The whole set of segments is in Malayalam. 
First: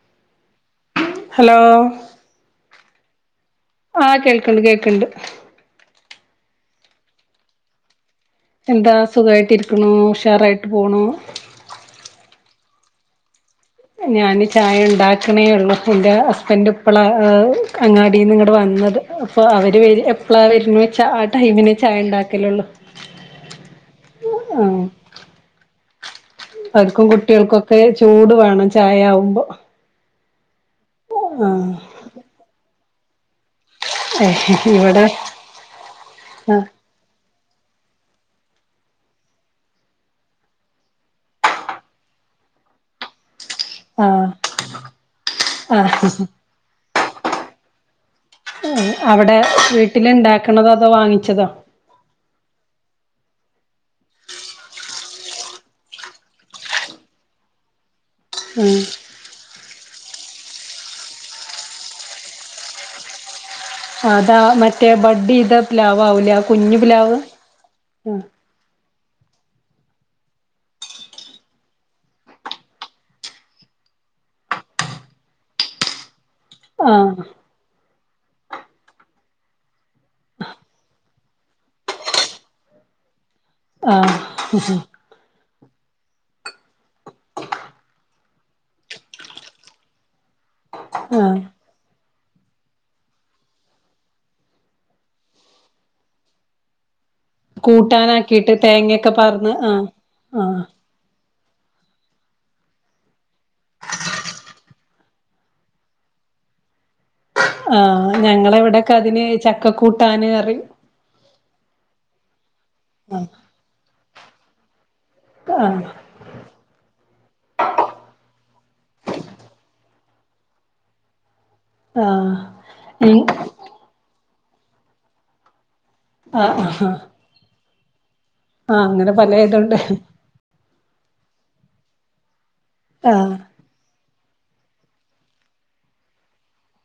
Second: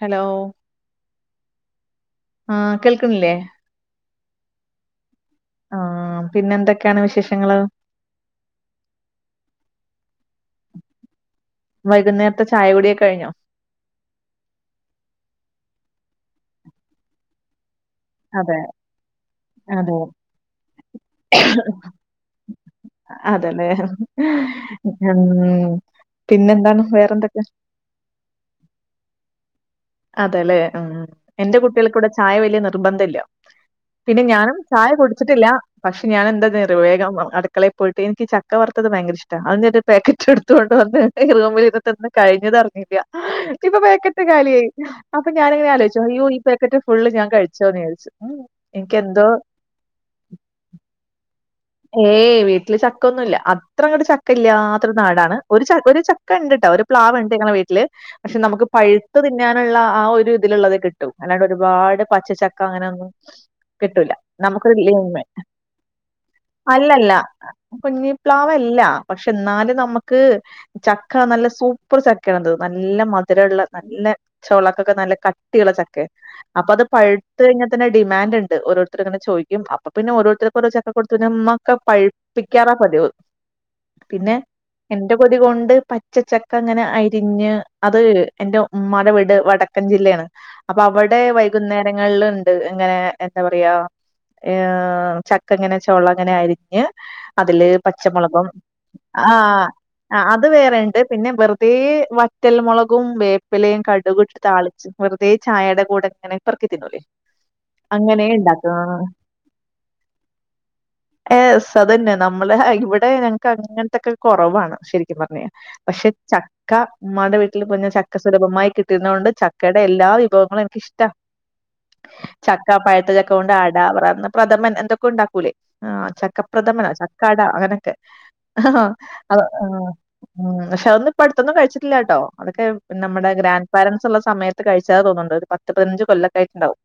ഹലോ ഹലോ ആഹ് കേൾക്കുന്നില്ലേ ആഹ് കേക്കണ്ട് കേക്കണ്ട് ആഹ് പിന്നെ എന്തൊക്കെയാണ് വിശേഷങ്ങള്? എന്താ സുഖായിട്ട് ഇരിക്കണു ഉഷാറായിട്ട് പോണു വൈകുന്നേരത്തെ ചായ കുടിയൊക്കെ കഴിഞ്ഞോ ഞാന് ചായ ഇണ്ടാക്കണേ ഉള്ളൂ ഇന്റെ ഹസ്ബൻഡ് ഇപ്പളാ ഏഹ് അങ്ങാടീന്ന് ഇങ്ങട് അതെ വന്നത് അപ്പൊ അവര് അതെ വെര് എപ്പളാ വെര്ണേച്ചാ ആ ടൈമിന് ചായ ഇണ്ടാക്കലുള്ളു അതെല്ലേ ഉം പിന്നെ എന്താണ് വേറെന്തൊക്കെ? റെ ചൂട് വേണം ചായ ആവുമ്പോ അതെല്ലെ ഉം ഉം എന്റെ ആഹ് കുട്ടികൾക്ക് ഇവിടെ ചായ വല്യ നിർബന്ധല്ല പിന്നെ ഞാനും ചായ ഇവിടെ കുടിച്ചിട്ടില്ലാ പക്ഷെ ഞാൻ ആഹ് എന്താന്നറിയോ വേഗം അട ക്കളെ പോയിട്ട് എനിക്ക് ചക്ക വറുത്തത് ഭയങ്കര ഇഷ്ട്ടാ അതീന്ന് ഒരു പാക്കറ്റ് എടുത്ത് കൊണ്ട് വന്ന് റൂമിലിര് തിന്ന് കഴിഞ്ഞതറിഞ്ഞില്ലാ ഇപ്പൊ പേക്കറ്റ് ആഹ് കാലിയായി അപ്പൊ ഞാനിങ്ങനെ ആലോചിച്ച് ആഹ് അയ്യോ ഈ പാക്കറ്റ് ഫുള്ള് ഞാൻ കഴിച്ചോന്ന് വിചാരിച്ചു ഉം എനിക്കെന്തോ വീട്ടില് ഇണ്ടാക്കണതോ അതോ വാങ്ങിച്ചതോ ഏയ് വീട്ടില് ചക്കൊന്നൂല്ല അത്രങ്ങട് ചക്ക ഇല്ലാത്തൊരു നാടാണ് ഒരു ച ഒരു ചക് ക്കണ്ട്ട്ടാ ഒരു പ്ലാവ് ഇണ്ട് ഞങ്ങളെ വീട്ടില് പക്ഷെ നമുക്ക് ഉം പഴ് ത്ത് തിന്നാനുള്ള ആ ഒരു ഇതിലുള്ളതെ കിട്ടും അല്ലാണ്ട് ഒരുപാട് പച്ചച്ചക്ക അങ്ങനൊന്നും അതാ മറ്റേ ബഡെയ്‌ത പ്ലാവാവൂലേ അ അല്ലല്ല കുഞ്ഞിപ്ലാവല്ലാ പക്ഷെ എന്നാലും നമ്മക്ക് ചക്ക നല്ല സൂപ്പർ ചക്കയാണത് നല്ല മധുരള്ള നല്ല ചൊളക്കൊക്കെ നല്ല കട്ടിയുള്ള ചക്കയാ അപ്പൊ അത് ആഹ് പഴുത്ത് കഴിഞ്ഞാ തന്നെ അത് ഡിമാൻഡ്ണ്ട് ഓരോരുത്തര്ങ്ങനെ ചോദിക്കും അപ്പ പിന്നെ ഓരോരുത്തർക്ക് ഓരോ ചക്ക കൊടു പിന്നെ ഉമ്മ ഒക്കെ പഴിപ്പിക്കാറാ പതിവ് ആഹ് പിന്നെ എന്റെ ഉപ് കൊതി കൊണ്ട് പച്ചചക്ക ഇങ്ങനെ അരിഞ്ഞ് അത് എന്റെ ഉമ്മാടെ വീട് വടക്കൻ ജില്ലയാണ് അപ്പൊ അവടെ വയ് ആഹ് വൈകുന്നേരങ്ങളില്ണ്ട് ഇങ്ങനെ എന്താ പറയാ ഏഹ് ചക്ക ഇങ്ങനെ ചൊള ഇങ്ങനെ അരിഞ്ഞ് അതില് പച്ചമൊളകും കൂട്ടാനാക്കിട്ട് തേങ്ങൊക്കെ പാർന്ന് ആഹ് അത് ആഹ് വേറെ ഇണ്ട് പിന്നെ വെറ് തേ വറ്റൽമുളകും വേപ്പിലയും കടുകുട്ട് താളിച്ച് വെറുതെ ചായേടെ കൂടെ ഇങ്ങനെ പെറുക്കി തിന്നൂല്ലേ? ആഹ് ഞങ്ങളെവിടെയൊക്കെ അതിന് ചക്ക കൂട്ടാന് പറിം എ സ അതന്നെ നമ്മള് ഇവിടെ ഞങ്ങക്ക് അങ്ങൻത്തൊക്കെ കൊറവാണ് ശരി സത്യം പറഞ്ഞയിഞ്ഞാ ആഹ് പക്ഷെ ചക് ചക്ക ഉമ്മാടെ വീട്ടില് പോയി [unintelligible] ചക്ക സുലഭമായി കിട്ടുന്നത് കൊണ്ട് ചക്കയുടെ എല്ലാ വിഭവങ്ങളും എനിക്കിഷ്ട്ടാ ആഹ് ചക്കാ ഉം പഴുത്തചക്ക കൊണ്ട് അട പറ പ്രഥമൻ എന്തൊക്കോ ഉണ്ടാക്കൂലേ? ആഹ് ആഹ് ആഹ് ചക്കപ്രഥമനോ ചക്ക അടാ അങ്ങനൊക്കെ അങ്ങനെ പല ആഹ് ഇതുണ്ട് ഉം പക്ഷെ അതൊന്നും ഇപ്പ അടുത്തൊന്നും കഴിച്ചിട്ടില്ലാട്ടോ അതൊക്കെ നമ്മുടെ ആഹ് ഗ്രാൻഡ് പാരൻസ് ഉള്ള സമയത്ത് കഴിച്ചാതന്ന് തോന്നുണ്ട് ഒരു പത്ത് പതിനഞ്ച് കൊല്ലെക്കായിട്ടുണ്ടാവും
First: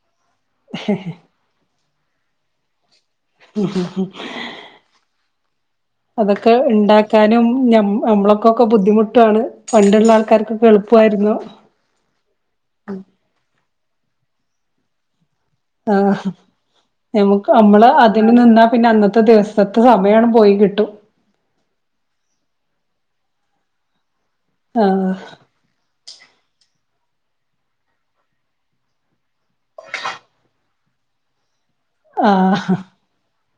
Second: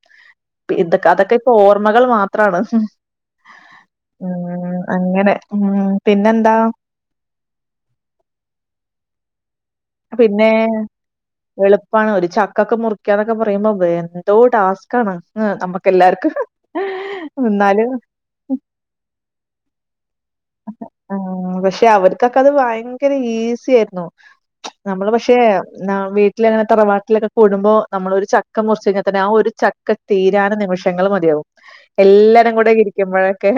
പി ഇത അതൊക്കെ. ഓർമ്മകൾ മാത്രാണ് ഉം ഉം ഉം ഉം അങ്ങനെ ഉം- അതൊക്കെ പിന്നെന്താ ഉണ്ടാക്കാനും നമ്മളക്കൊക്കെ ബുദ്ധിമുട്ടാണ്. പണ്ടുള്ള ആൾക്കാർക്കൊക്കെ എളുപ്പമായിരുന്നു പ്പണ് ഒരു ചക്കൊക്കെ മുറിക്കന്നൊക്കെ പറയുമ്പോ എന്തോ ടാസ്കാണ് നമ്മുക്ക് ആഹ് എല്ലാർക്കും നമുക്ക് നമ്മള് അതിന് നിന്നാ പിന്നെ അന്നത്തെ ദിവസത്തെ സമയമാണ് പോയി കിട്ടും. ആഹ് പക്ഷെ അവർക്കൊക്കെ അത് ഭയങ്കര ഈസി ആയിരുന്നു. നമ്മള് ആഹ് പക്ഷേ ന വീ വീട്ടില അങ്ങനെ തറവാട്ടിലൊക്കെ കൂടുമ്പോൾ നമ്മൾ ഒരു ചക്ക മുറച്ച് കഴിഞ്ഞാൽ തന്നെ ആ ഒരു ചക്ക തീരാനും നിമിഷങ്ങൾ മതിയാവും. എല്ലരും കൂടെ ആഹ് ഇരിക്കുമ്പോഴൊക്കെ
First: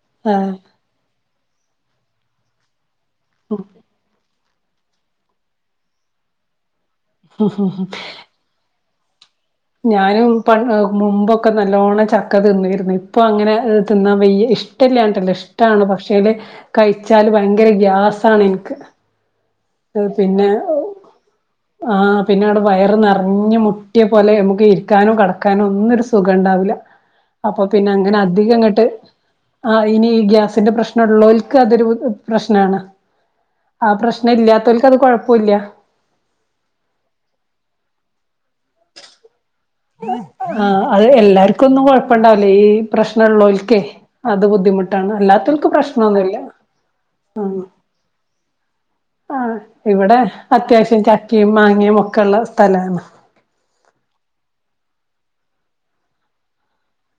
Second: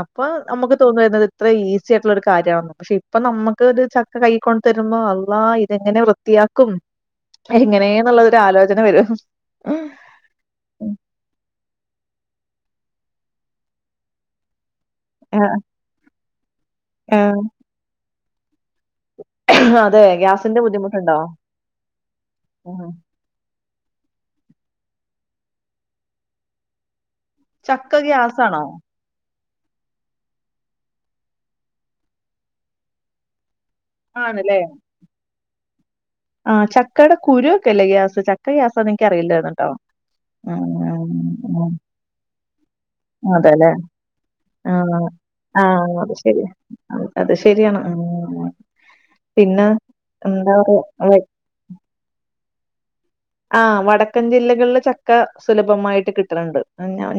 അപ്പൊ ആഹ് നമുക്ക്. തോന്നും ഇത് ഇത്ര ഈസി ആയിട്ടുള്ള ഒരു കാര്യമാണ പക്ഷെ ഇപ്പൊ നമുക്ക് ഒരു ചക്ക കൈ കൊണ്ട് തരുമ്പോൾ അ ള്ളാ ഇതെങ്ങനെ വൃത്തിയാക്കും എങ്ങനെന്നുള്ളതൊരു ആലോചന വരും ഞാനും പ മുമ്പൊക്കെ നല്ലോണ്ണം ചക്ക തിന്നരുന്നു ഇപ്പൊ അങ്ങനെ തിന്നാൻ വയ്യേ ഇഷ്ട്ടല്ലാണ്ടല്ല ആഹ് ഇഷ്ടമാണ് പക്ഷേല് കഴിച്ചാല് ആഹ് ഭയങ്കര ഗ്യാസാണ് ഇൻക്ക് അതെ പിന്നെ ഗ്യാസിന്റെ ബുദ്ധിമുട്ടുണ്ടോ ആ പിന്നെ അവിടെ ഉം. വയറ് നിറ ഞ്ഞ് മുട്ടിയ പോലെ നമുക്ക് ഇരിക്കാനോ കെടക്കാനോ ഒന്നും ഒരു സുഖം ഉണ്ടാവില്ല. അപ്പൊ പിന്നെ ചക്ക അങ്ങനെ അധികം ഗ്യാസാണോ അങ്ങട്ട്.. ആഹ് ഇനി ഗ്യാസിന്റെ പ്രശ്നം ഉള്ളോർക്ക് അതൊരു പ്രശ്നണ് ആ പ്രശ്നം ആണല്ലേ ഇല്ലാത്തവർക്ക് അത് കൊഴപ്പൊയില്ല ആഹ് ചക്കയുടെ കുരു ഒക്കെ അല്ലേ ഗ്യാസ് ചക്ക ഗ്യാസാ ന്ന് എനിക്ക അറിയില്ലായിരുന്നു ട്ടോ ഉം ആ അത് ഉം, എല്ലാർക്കും ഉം. ഒന്നും കൊഴപ്പ ഇണ്ടാവില്ലേ ഈ അതെല്ലേ? പ്രശ്നള്ളോൽക്കേ, അത് ആഹ്. ബുദ്ധിമുട്ടാണ് അല്ലാത്തർക് ആഹ് അത് പ്രശ്നൊന്നുല്ല ശെരിയാ. അത് ഉം.. ശെരിയാണ്. ഉം ആഹ് പിന്നെ ഇവിടെ എന്താ അത്യാവശ്യം പറയാ ചക്കയും മാങ്ങയും ഒക്കെ ഉള്ള സ്ഥലാണ്. ആഹ് വടക്കൻ ജില്ലകളില് ചക്ക സുലഭമായിട്ട് കിട്ടുന്നുണ്ട്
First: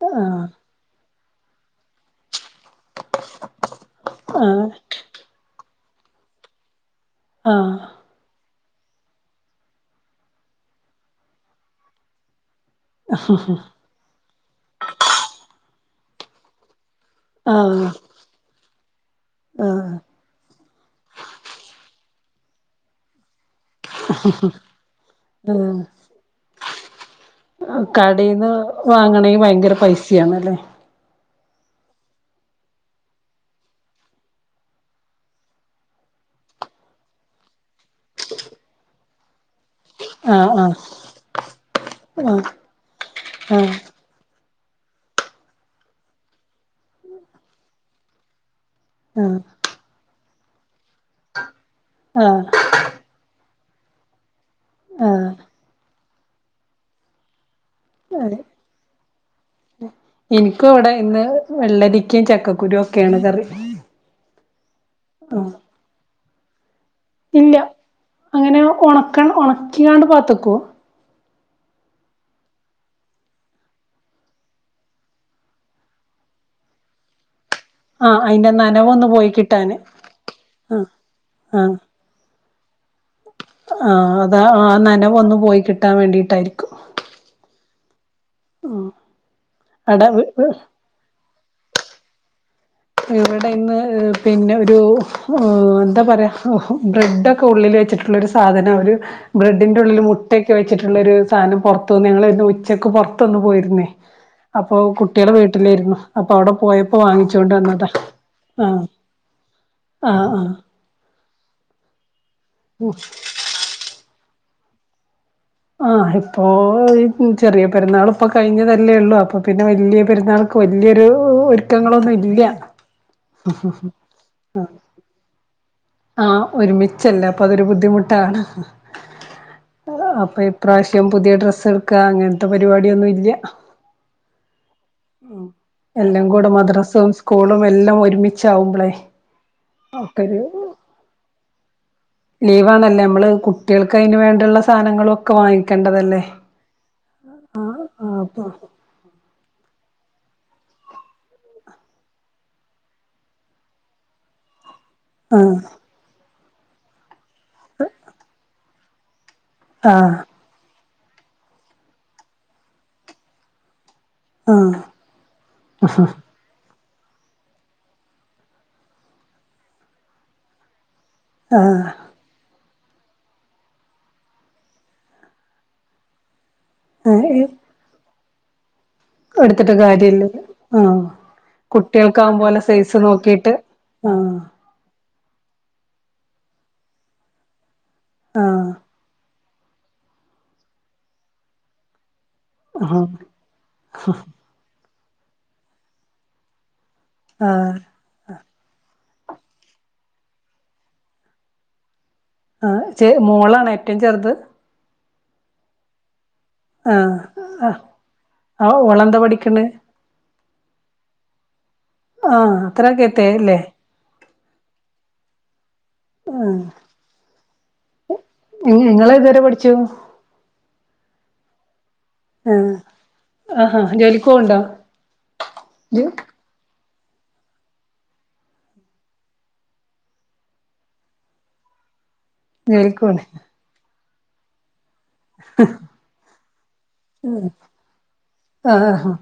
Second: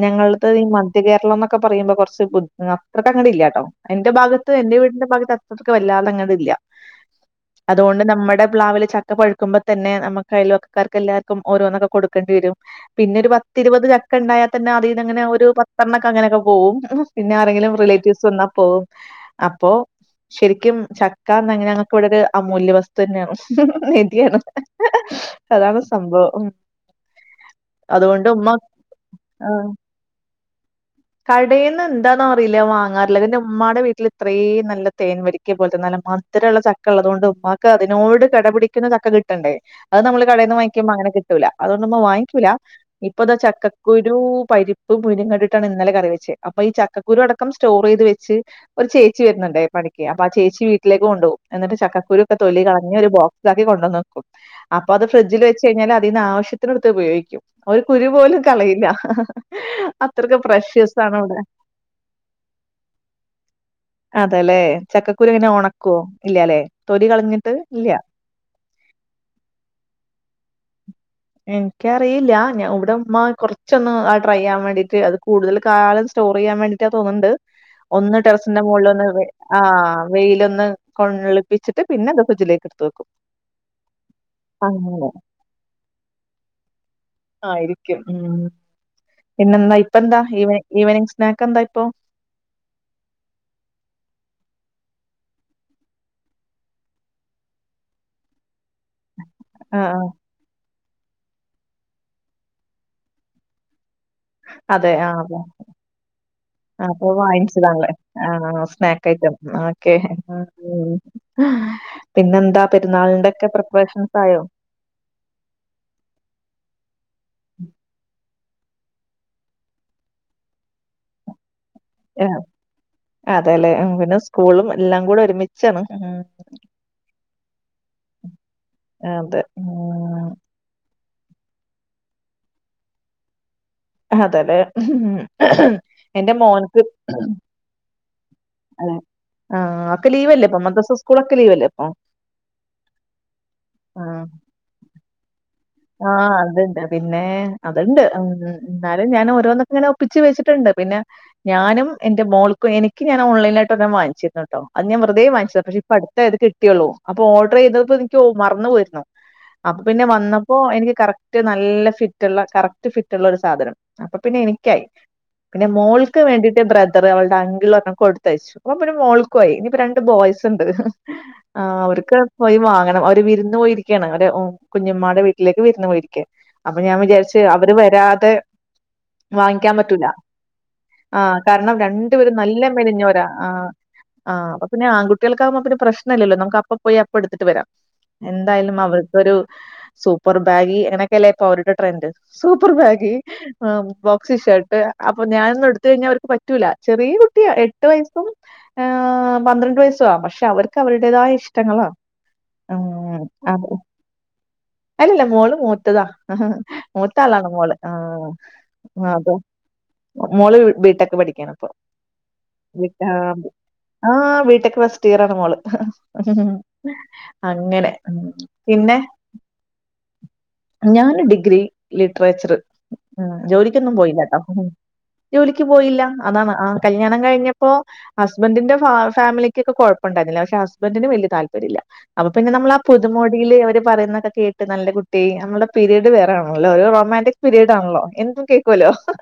ഞങ്ങള്ത്തീ.. മധ്യ കേരളം എന്നൊക്കെ പറയ്മ്പോ കൊർച് ബു അത്രക്ക അങ്ങടില്ല കേട്ടോ എന്റെ ഭാഗത്ത് ആഹ് എന്റെ വീടിന്റെ ഭാഗത്ത്.. നമുക്ക് വല്ലാതങ്ങ് ഇല്ല ആഹ് അതുകൊണ്ട് നമ്മടെ.. പ്ലവില് ചക്ക പഴ്ക്കുമ്പോ തന്നെ നമുക്ക് അയൽവക്കക്കാർക്ക് എല്ലാർക്കും ഓരോന്നൊക്കെ കൊടുക്കേണ്ടി വരും. പിന്നെ ഒരു പത്തിരുപത് ചക്ക ഉണ്ടായാൽ തന്നെ അതിൽന്ന് അങ്ങനെ ഒരു പത്തെണ്ണക്കെ അങ്ങനെയൊക്കെ പോവും, പിന്നെ ആരെങ്കിലും ആഹ് റിലേറ്റീവ്സ് വന്നാ പോവും അപ്പോ. ആഹ് ശരിക്കും ചക്കാന്ന് അങ്ങനെ ഞങ്ങക്ക് ഇവിടെ ഒരു അമൂല്യ വസ്തു തന്നെയാണ്. നിതിയാണ്.. ആഹ് അതുകൊണ്ട് കടേന്ന് ഉമ്മ വാങ്ങണെങ്കിൽ ആഹ് ഭയങ്കര.. പൈസ ആണല്ലേ കടേന്ന് എന്താന്നറിയില്ല വാങ്ങാറില്ല അന്റെ ഉമ്മാടെ വീട്ടിൽ ഇത്രയും നല്ല തേൻ വരിക്ക ക്കേ പോലെത്തെ നല്ല മധുരള്ള ചക്ക ഉള്ളതുകൊണ്ട് ഉമ്മാക്ക് അതിനോട് കെടപിടിക്കുന്ന ചക്ക കിട്ടണ്ടേ അത് നമ്മള് ആഹ് കടയേന്ന് ആഹ് വാങ്ങിക്കുമ്പോ അങ്ങനെ കിട്ടൂല്ല അതുകൊണ്ട് നമ്മ ആഹ് വാങ്ങിക്കൂല്ല ഇപ്പ ദാ ചക്ക ആഹ് കുരു പരിപ്പ് മുതിരേ കണ്ടിട്ടാണ് ഇന്നലെ കറി വെച്ചേ അപ്പൊ ഈ ചക്കക്കുരു അടക്കം സ്റ്റോർ ചെയ്ത് വെച്ച്. ഒരു ചേച്ചി ആഹ് വരുന്നുണ്ടേ പണിക്ക് അപ്പ ആ ചേച്ചി വീട്ടിലേക്ക് കൊണ്ടോവും എന്നി്ട്ട് ചക്കക്കുരു ഒക്കെ ആഹ് തൊലി കളഞ്ഞ് ഒരു ബോക്സ്. ഇതാക്കി കൊണ്ടുവന്ന്വെക്കും അപ്പൊ അത് ആഹ് ഫ്രിഡ്ജിൽ വെച്ച് കഴിഞ്ഞാൽ അതീന്ന് ആവശ്യത്തിനെടുത്ത് ഉപയോഗിക്കും ഒരു കുരു പോലും കളയില്ല. അത്രയ്ക്ക് ഇനിക്കും ഇവിടെ പ്രഷ്യസ് ആണ് ഇന്ന് അവിടെ വെള്ളരിക്കയും ചക്കക്കുരു ഒക്കെയാണ് കറി.. അതെല്ലെ ചക്കക്കുരു ഇങ്ങനെ ഒണക്വോ ഇല്ലാല്ലെ തൊല കളഞ്ഞിട്ട് ഇല്ല.. അങ്ങനെ ഉണക്ക ഉണക്കിക്കാണ്ട് പാത്തക്കോ? എനിക്കറിയില്ല ഞാൻ ഇവിടെമ്മ കുറച്ചൊന്ന് ആഹ ട്രൈ ആവാൻ വേണ്ടിട്ട് അത് കൂടുതൽ കാലം.. സ്റ്റോർ ചെയ്യാൻ വേണ്ടിയിട്ടാ തോന്നുണ്ട്, ഒന്ന് ആഹ് അയിന്റെ ടെറസിന്റെ മുകളിൽ നനവൊന്ന് ഒന്ന് പോയി കിട്ടാന് ആഹ വെയില ഒന്ന് കൊണ്ടളിപ്പിച്ചിട്ട്.. പിന്നെക്ക ഫ്രിജില്ലേക്കത്തോ.. ആഹ അതാ ആ നനവ ഒന്നു പോയി കിട്ടാൻ വേണ്ടിട്ടായിരിക്കും. ആയിരിക്കും ഉം പിന്നെന്താ ഇപ്പ അട എന്താ ഈവ ഈവനിങ് സ്നാക്ക് എന്താ ഇപ്പൊ ഇവരുടെന്ന് പിന്നെ ഒരു എന്താ പറയുക ബ്രെഡ്ക്കെ ഉള്ളിൽ വെച്ചിട്ടു ഒരു സാധനം ഒരു ആ ബ്രെഡിന്റെ ഉള്ളിൽ മു മുട്ട വച്ചട്ട് ഉള്ള സാധനം പുറത്തു നിങ്ങൾന്ന് ഉച്ചക്ക് പുറത്തുന്ന് പോയിരുന്നേ ആ അപ്പൊ അതെ ആ കുട്ടികള വീട്ടിലായിരുന്നു അപ്പൊ അവിടെ പോയപ്പോ വാങ്ങിച്ചോണ്ട വന്ന ആണോ സ്നക്ക് ഐറ്റം ഒക്കെ ആഹ് ആഹ് പിന്നെ എന്താ പെരുന്നാളിന്റെ ഒക്കെ പ്രിപ്പറേഷൻസ് ആയോ ആഹ ഇപ്പോ ചെറിയ പെരുന്നാൾ ഇപ്പൊ കഴിഞ്ഞതല്ലേ ഉള്ളൂ അപ്പൊ പിന്നെ വലിയ പെരുന്നാൾ വല്യ ഒരു ഒരുക്കങ്ങളൊന്നും ആ, ഇല്ല അതെല്ലേ ഉം, പിന്നെ സ്കൂളും എല്ലാം കൂടെ ഒരുമിച്ചാണ് ആഹ ഒരുമിച്ചല്ല അപ്പൊ അതൊരു ബുദ്ധിമുട്ടാണ് ആഹ അതെ പ്രാവശ്യം പുതിയ ഡ്രസ്സ് എടുക്കുക അങ്ങനത്തെ പരിപാടിയൊന്നും ഇല്ല അതെല്ലേ ഉം. എല്ലാം എന്റെ കൂടെ മോനക്ക് മദ്രാസവും സ്കൂളും എല്ലാം ഒരുമിച്ചാവുമ്പളെ ആഹ് ഒക്കെ ലീവല്ലേ ഇപ്പൊ മദ്രസ സ്കൂളൊക്കെ ലീവല്ലേ അപ്പൊ ലീവണല്ലേ നമ്മള് കുട്ടികൾക്ക് അതിനന് വേണ്ടിയുള്ള സാധനങ്ങള ഒക്കെ വാങ്ങിക്കേണ്ട ആഹ അതന്നെ പിന്നെ അതുണ്ട് ആഹ് ഉം അപ്പൊ എന്നാലും ഞാൻ ഓരോന്നൊക്കെ ഇങ്ങനെ ഒപ്പിച്ച് വെച്ചിട്ടുണ്ട് പിന്നെ ഞാനും എന്റെ മോൾക്കും എനിക്ക് ഞാ ഓലൈന ആയിട്ട വാങ്ങിച്ചിരുന്ന് കേട്ടോ അത് ഞാ [unintelligible] ആഹ് വാങ്ങിച്ചത് ഇപ്പോ അടുത്ത അത് കിട്ടിയുള്ള അപ്പ ഓർഡർ ചെയതതിപ്പോനിക്ക് മറന്നു പോയിരുന്നു അപ്പൊ പിന്നെ ആഹ് വന്നപ്പോ എനിക്ക് കറക്റ്റ് നല്ല ഫിറ്റ്ള്ള കറക്റ്റ് ഫിറ്റ്ള്ള ഒരു സാധനം അപ്പൊ പിന്നെ എനിക്കായി പിന്നെ മോൾക്ക് വേണ്ടിട്ട് ബ്ര ഇത്ര അവളുടെ അങ്കിൽ ഒ കൊടുത്തയച്ചു അപ്പ പിന്നെ മോൾക്ക് പോയി ഇനിയിപ്പോ രണ്ട് ബോയ്സ് ഉണ്ട് ആഹ ആഹ് അവർക്കവാങ്ങണം അവര് വിരുന്ന് പോയിരിക്കയാണ് അവ കുഞ്ഞ്മാടെ വീട്ടിൽ വീട്ടിലേക്ക് വരുന്നു പോയിരിക്ക അപ്പൊ ഞാൻ വിചാരിച്ച് ആഹ് അവര് വരാതെ എടുത്തിട്ട് കാര്യല്ലല്ല ആഹ കാരണം രണ്ടുപേരും നല്ല സൈസ് മെലിഞ്ഞോരാ നോക്കിട്ട് ആഹ ആഹ് ആഹ അപ്പം പിന്നെ ആൺകുട്ടികൾക്ക ആകുമ്പ പിന്നെ ആൺ കുട്ടിക് പ്രശ്നമല്ലല്ലോ നമുക്ക് അപ്പ പോയി അപ്പ എടുത്തിട്ട് വരാം ആഹ് എന്തായാലും അവർക്കൊരു സൂപ്പർ ബാഗി എങ്ങനൊക്കെയല്ലേ ഇപ്പൊ അവരുടെ ട്രെൻഡ് സൂപ്പർ ആഹ് ബാഗി ബോക്സി ഷർട്ട് അപ്പൊ ഞാനൊന്നും എടുത്ത കഴിഞ്ഞാ അവർക്ക് പറ്റൂല്ല ചെറിയ കുട്ടിയാ ആഹ് എട്ട് വയസും ആഹ പന്ത്രണ്ട് വയസ്സ ആഹ പക്ഷെ അവർക്ക് അവരുടേതായ ഇഷ്ടങ്ങളാ ആഹ ച ഉം മോളാണ് അതെ ഏറ്റവും ചെറുത് അല്ലല്ല മോള് മോത്തതാ ആഹ ആഹ് മുട്ടാലാണ് മോള് ആഹ് ആഹ ആഹ് ഓളെന്താ അത പഠിക്കണ് മോള് ബി ടെ ക്ക് പഠിക്കാണ് ഇപ്പൊ ആഹ് അത്രൊക്കെ പിന്ന എത്തിയല്ലേ ആഹ ബി ടെക്ക് ഫസ്റ്റ് ഇയറാണ് മോള് ഉം അങ്ങനെ പിന്നെ ഏത് വരെ പഠിച്ചു ഞാൻ ഡിഗ്രി ലിറ്ററേച്ചർ ആഹ് ഉ ആഹാ ജോലിക്കൊന്നും ജോലിക്ക് പോയില്ലട്ടോ പോവ്ണ്ടോ ജോലിക്ക് പോയില്ല ജോ അതാണ് ആ കല്യാണം കഴിഞ്ഞപ്പോ ഹസ്ബഡിന്റെ ഫാമിലിക്ക്ക്കെ കുഴപ്പമുണ്ടായിരുന്നില്ല പക്ഷെ ഹസ്ബന്റിന് വലിയ താല്പര്യല്ല അപ്പൊ പിന്നെ നമ്മള ആ ജോലിക്ക് പോണ് പുതുമോടിൽ അവര് പറയുന്നൊക്കെ കേട്ട് നല്ല നമ്മുടെ പീരീഡ് വേറെ ആണല്ലോ ഒരു റൊമാന്റിക് പീരീഡ് ആണല്ലോ എന്തും ആഹ് കേൾക്കോല്ലോ ആഹ്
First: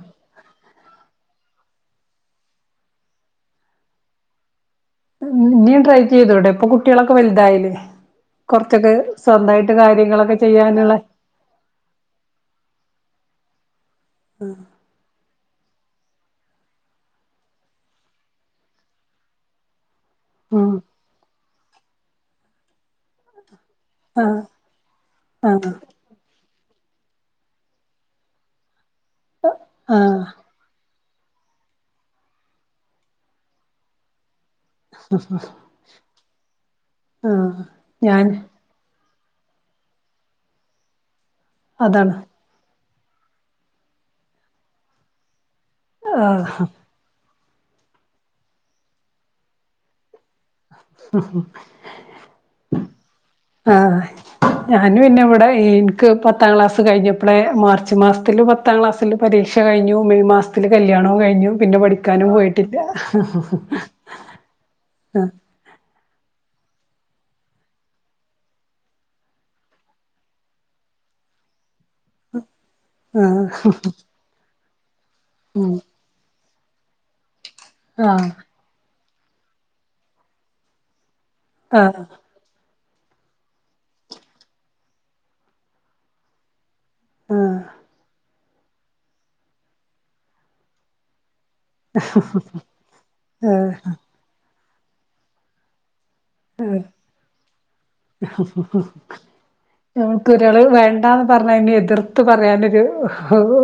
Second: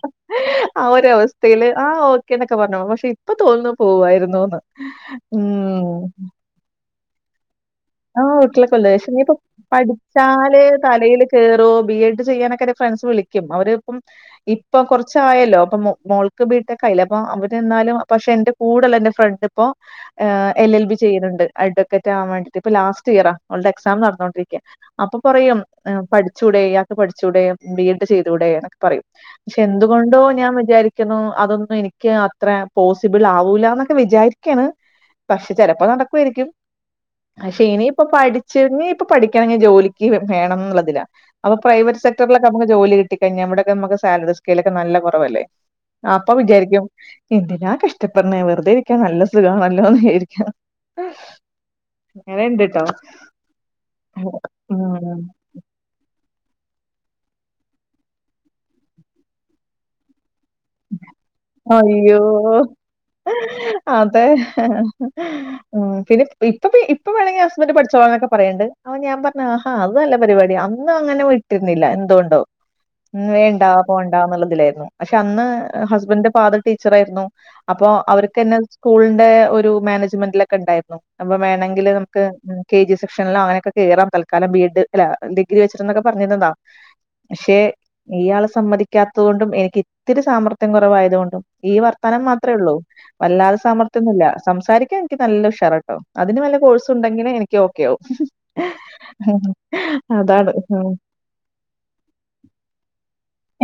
ആ ഒരവസ്ഥയില് ആ ഓക്കേ എന്നൊക്കെ പറഞ്ഞു പക്ഷെ ഇപ്പൊ തോന്നുന്നു പോവായിരുന്നുന്ന് ഇനി ഉം ട്രൈയ് ചെയ്തൂടെ ഇപ്പൊ കുട്ടിയാളൊക്കെ വലുതായിലെ ആഹ് വീട്ടിലൊക്കെ ഉള്ള പക്ഷെ ഇനീപ്പൊ കാര്യങ്ങളൊക്കെ പഠിച്ചാല് ചെയ്യാനുള്ള തലേൽ കേറോ ബി എഡ് ചെയ്യാനൊക്കെ ഫ്രണ്ട്സ് വിളിക്കും അവര്പ്പം ഇപ്പൊ കുറച്ച് കുറച്ചായല്ലോ അപ്പൊ മോൾക്ക് ബീ ടെക് ആയില്ലെ അപ്പൊ അവര് എന്നാലും പക്ഷെ എന്റെ കൂടെല്ല എൻറെ ഫ്രണ്ട് ഇപ്പോ ഉം എൽ എൽ ബി ചെയ്യ്ന്ന്ണ്ട് അഡ്വക്കേറ്റ് ആവാൻ വേണ്ടിയിട്ട്പ്പൊ ലാസ്റ്റ് ഇയറാ അവളുടെ എക്സാം ആഹ് നടന്നോണ്ടിരിക്ക അപ്പൊ പറയും ആഹ് ച്ചൂടെ അത് പഠിച്ചൂടെ ബി എഡ് ചെയ്തൂടെ എന്നെക്കെ പറയും പക്ഷെ എന്തുകൊണ്ടോ ആഹ് ഞാൻ വിചാരിക്ക ക്കുന്നു അതൊന്നും എനിക്ക് അത്ര പോസിബിൾ ആവൂല്ല എന്നൊക്കെ വിചാരിക്കാണ് പക്ഷെ ചെലപ്പോ നടക്കുമായിരിക്കും ആഹ് പക്ഷെ ഇനിയിപ്പൊ ഞാൻ പഠിച്ച ഇഞ്ഞി ഇപ്പം പഠിക്കണങ്കിൽ ജോലിക്ക് വേണംന്ന് ഇള്ളതിലാ അപ്പം പ്രൈവറ്റ് അതാണ് സെക്ടറി നമുക്ക് ജോലി കിട്ടി കഴിഞ്ഞ ഇവിടെയക്കെ നമുക്ക് സാലറി സ്കീലൊക്കെ നല്ല കുറവല്ലേ അപ്പൊ ആഹ് വിചാരിക്കും എന്തിനാ കഷ്ടപ്പെടനിണേ വെറുതെ ഇരിക്കാൻ നല്ലസുഖണല്ലോന്ന് വിചാരിക്കും [inaudible] അങ്ങനെ ഇണ്ട്ട്ടൊ ആഹ് ഞാനും പിന്നെ ഇവിടെ എനിക്ക് പത്താം ക്ലാസ്സ് കഴിഞ്ഞപ്പോഴേ മാർച്ച് മാസത്തിൽ പത്താം ക്ലാസ്സിൽ പരീക്ഷ കഴിഞ്ഞു മെയ് മാസത്തി ത്തില് കല്യാണവും കഴിഞ്ഞു പിന്നെ അയ്യോ പഠിക്കാനും പോയിട്ടില്ല അതെ പിന്നെ ഇപ്പൊ ഇപ്പൊ വേണെങ്കി ഹസ്ബന്റ് പഠിച്ചോളനൊക്കെ പറയണ്ണ്ട് അപ്പൊ ഞാൻ പറഞ്ഞു ആഹാ അത് നല്ല പരിപാടിയാ ഇന്നും അങ്ങനെ വിട്ടിരുന്നില്ല എന്തുകൊണ്ടോ ആഹ് വേണ്ടാ പോണ്ട ണ്ടന്നുള്ളതിലായിരുന്നു പക്ഷെ അന്ന് ഉം ഹസ്ബന്റ്റിന്റെ ഫാദറ് ടീച്ചർ ആയിരുന്നു അപ്പൊ ആഹ് അവർക്ക്ന്നെ സ്കൂളിന്റെ ഒരു മാനേജ്മെന്റിലൊക്കെ ഇ ണ്ടായിരുന്നു അപ്പൊ വേണമെങ്കില് ആഹ് നമുക്ക് കെ ജി സെക്ഷനിൽ അങ്ങനെക്കെ കയറാം തൽക്കാലം ബി എഡ് അല്ല ഡിഗ്രി വച്ചിട്ട്ന്നൊക്കെ പറഞ്ഞീന്നതാ ആഹ് പക്ഷെ ഇയാള് സമ്മതിക്കാത്തത് കൊണ്ടും എനിക്ക് ഇത്തിരി സാമർത്ഥ്യം കൊറവായത് കൊണ്ടും ഈ വർത്താനം മാത്രഉള്ളൂ വല്ലാതെ ആഹ് സമർത്തിയമോന്നുല്ല സംസാരിക്കാൻ എനിക്ക് നല്ല ഉഷാറാ അതിന് വല്ല കോഴ്സും ഉണ്ടെങ്കിന് എനിക്ക് ഓക്കെ ആകും അതാണ് പറഞ്ഞതിന് എതിർത്ത് പറയാനൊരു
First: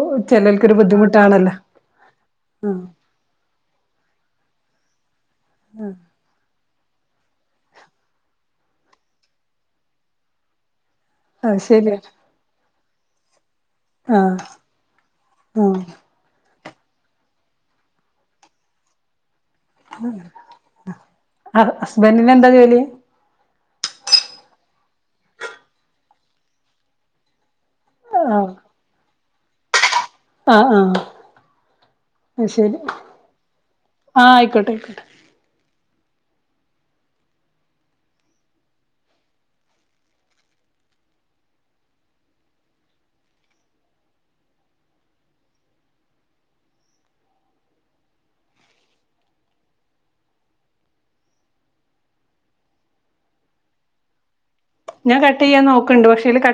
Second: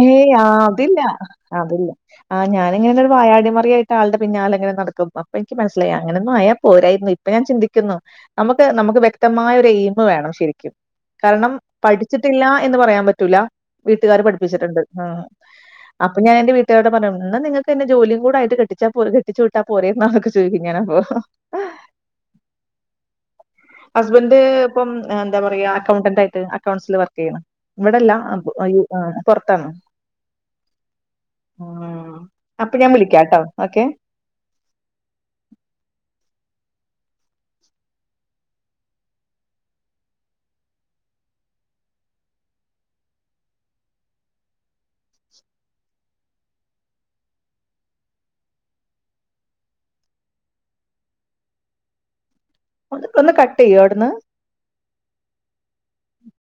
ഏയ് ആഹ് ചെലർക്കൊരു അതില്ല ബുദ്ധിമുട്ടാണല്ലോ അതില്ല ആ ഞാനിങ്ങനെ വായാടിമറിയായിട്ട് ആളുടെ പിന്നാലെ ഇങ്ങനെ നടക്കും അപ്പൊ എനിക്ക് മനസിലായി അങ്ങനെ ആയാ പോരായിരുന്നു ഇപ്പൊ ഞാൻ ചിന്തിക്കുന്നു നമുക്ക് നമുക്ക് വ്യക്തമായ ഒരു എയിമ് വേണം ശെരിക്കും കാരണം അത് ശരിയാ പഠിച്ചിട്ടില്ല എന്ന് പറയാൻ പറ്റൂല വീട്ടുകാര് ആഹ് പഠി പ്പിച്ചിട്ട്ണ്ട് അപ്പൊ ഞാൻ എന്റെ വീട്ടുകാരോട് പറഞ്ഞു ഇന്നാ നിങ്ങക്ക് എന്നെ ജോലിയും കൂടെ ആയിട്ട് കെട്ടിച്ചാ പോരെ കെട്ടിച്ച് വിട്ടാ പോരേന്നൊക്കെ ചൊയ്ക്കും ഞാനപ്പൊ ആഹ് ഹസ്ബൻഡിന് എന്താ ജോലി ഹസ്ബന്റ് ഇപ്പം എന്താ പറയാ അക്കൌണ്ടന്റ് ആയിട്ട് അക്കൗണ്ട്സിൽ വർക്ക് ചെയ്യ്ണ് ഇവിടെല്ല ആഹ് പൊറത്താണ് ആഹ് ആഹ് ആഹ് അത് അപ്പൊ ശരി ഞാൻ വിളിക്കാം കേട്ടോ ഓക്കെ ആഹ് ആയിക്കോട്ടെ ആയിക്കോട്ടെ ഒന്ന് കട്ട് ചെയ്യോ അവിട്ന്ന് ഞാൻ കട്ട് ചെയ്യാൻ നോക്ക്ണ്ട് പക്ഷെ അയില്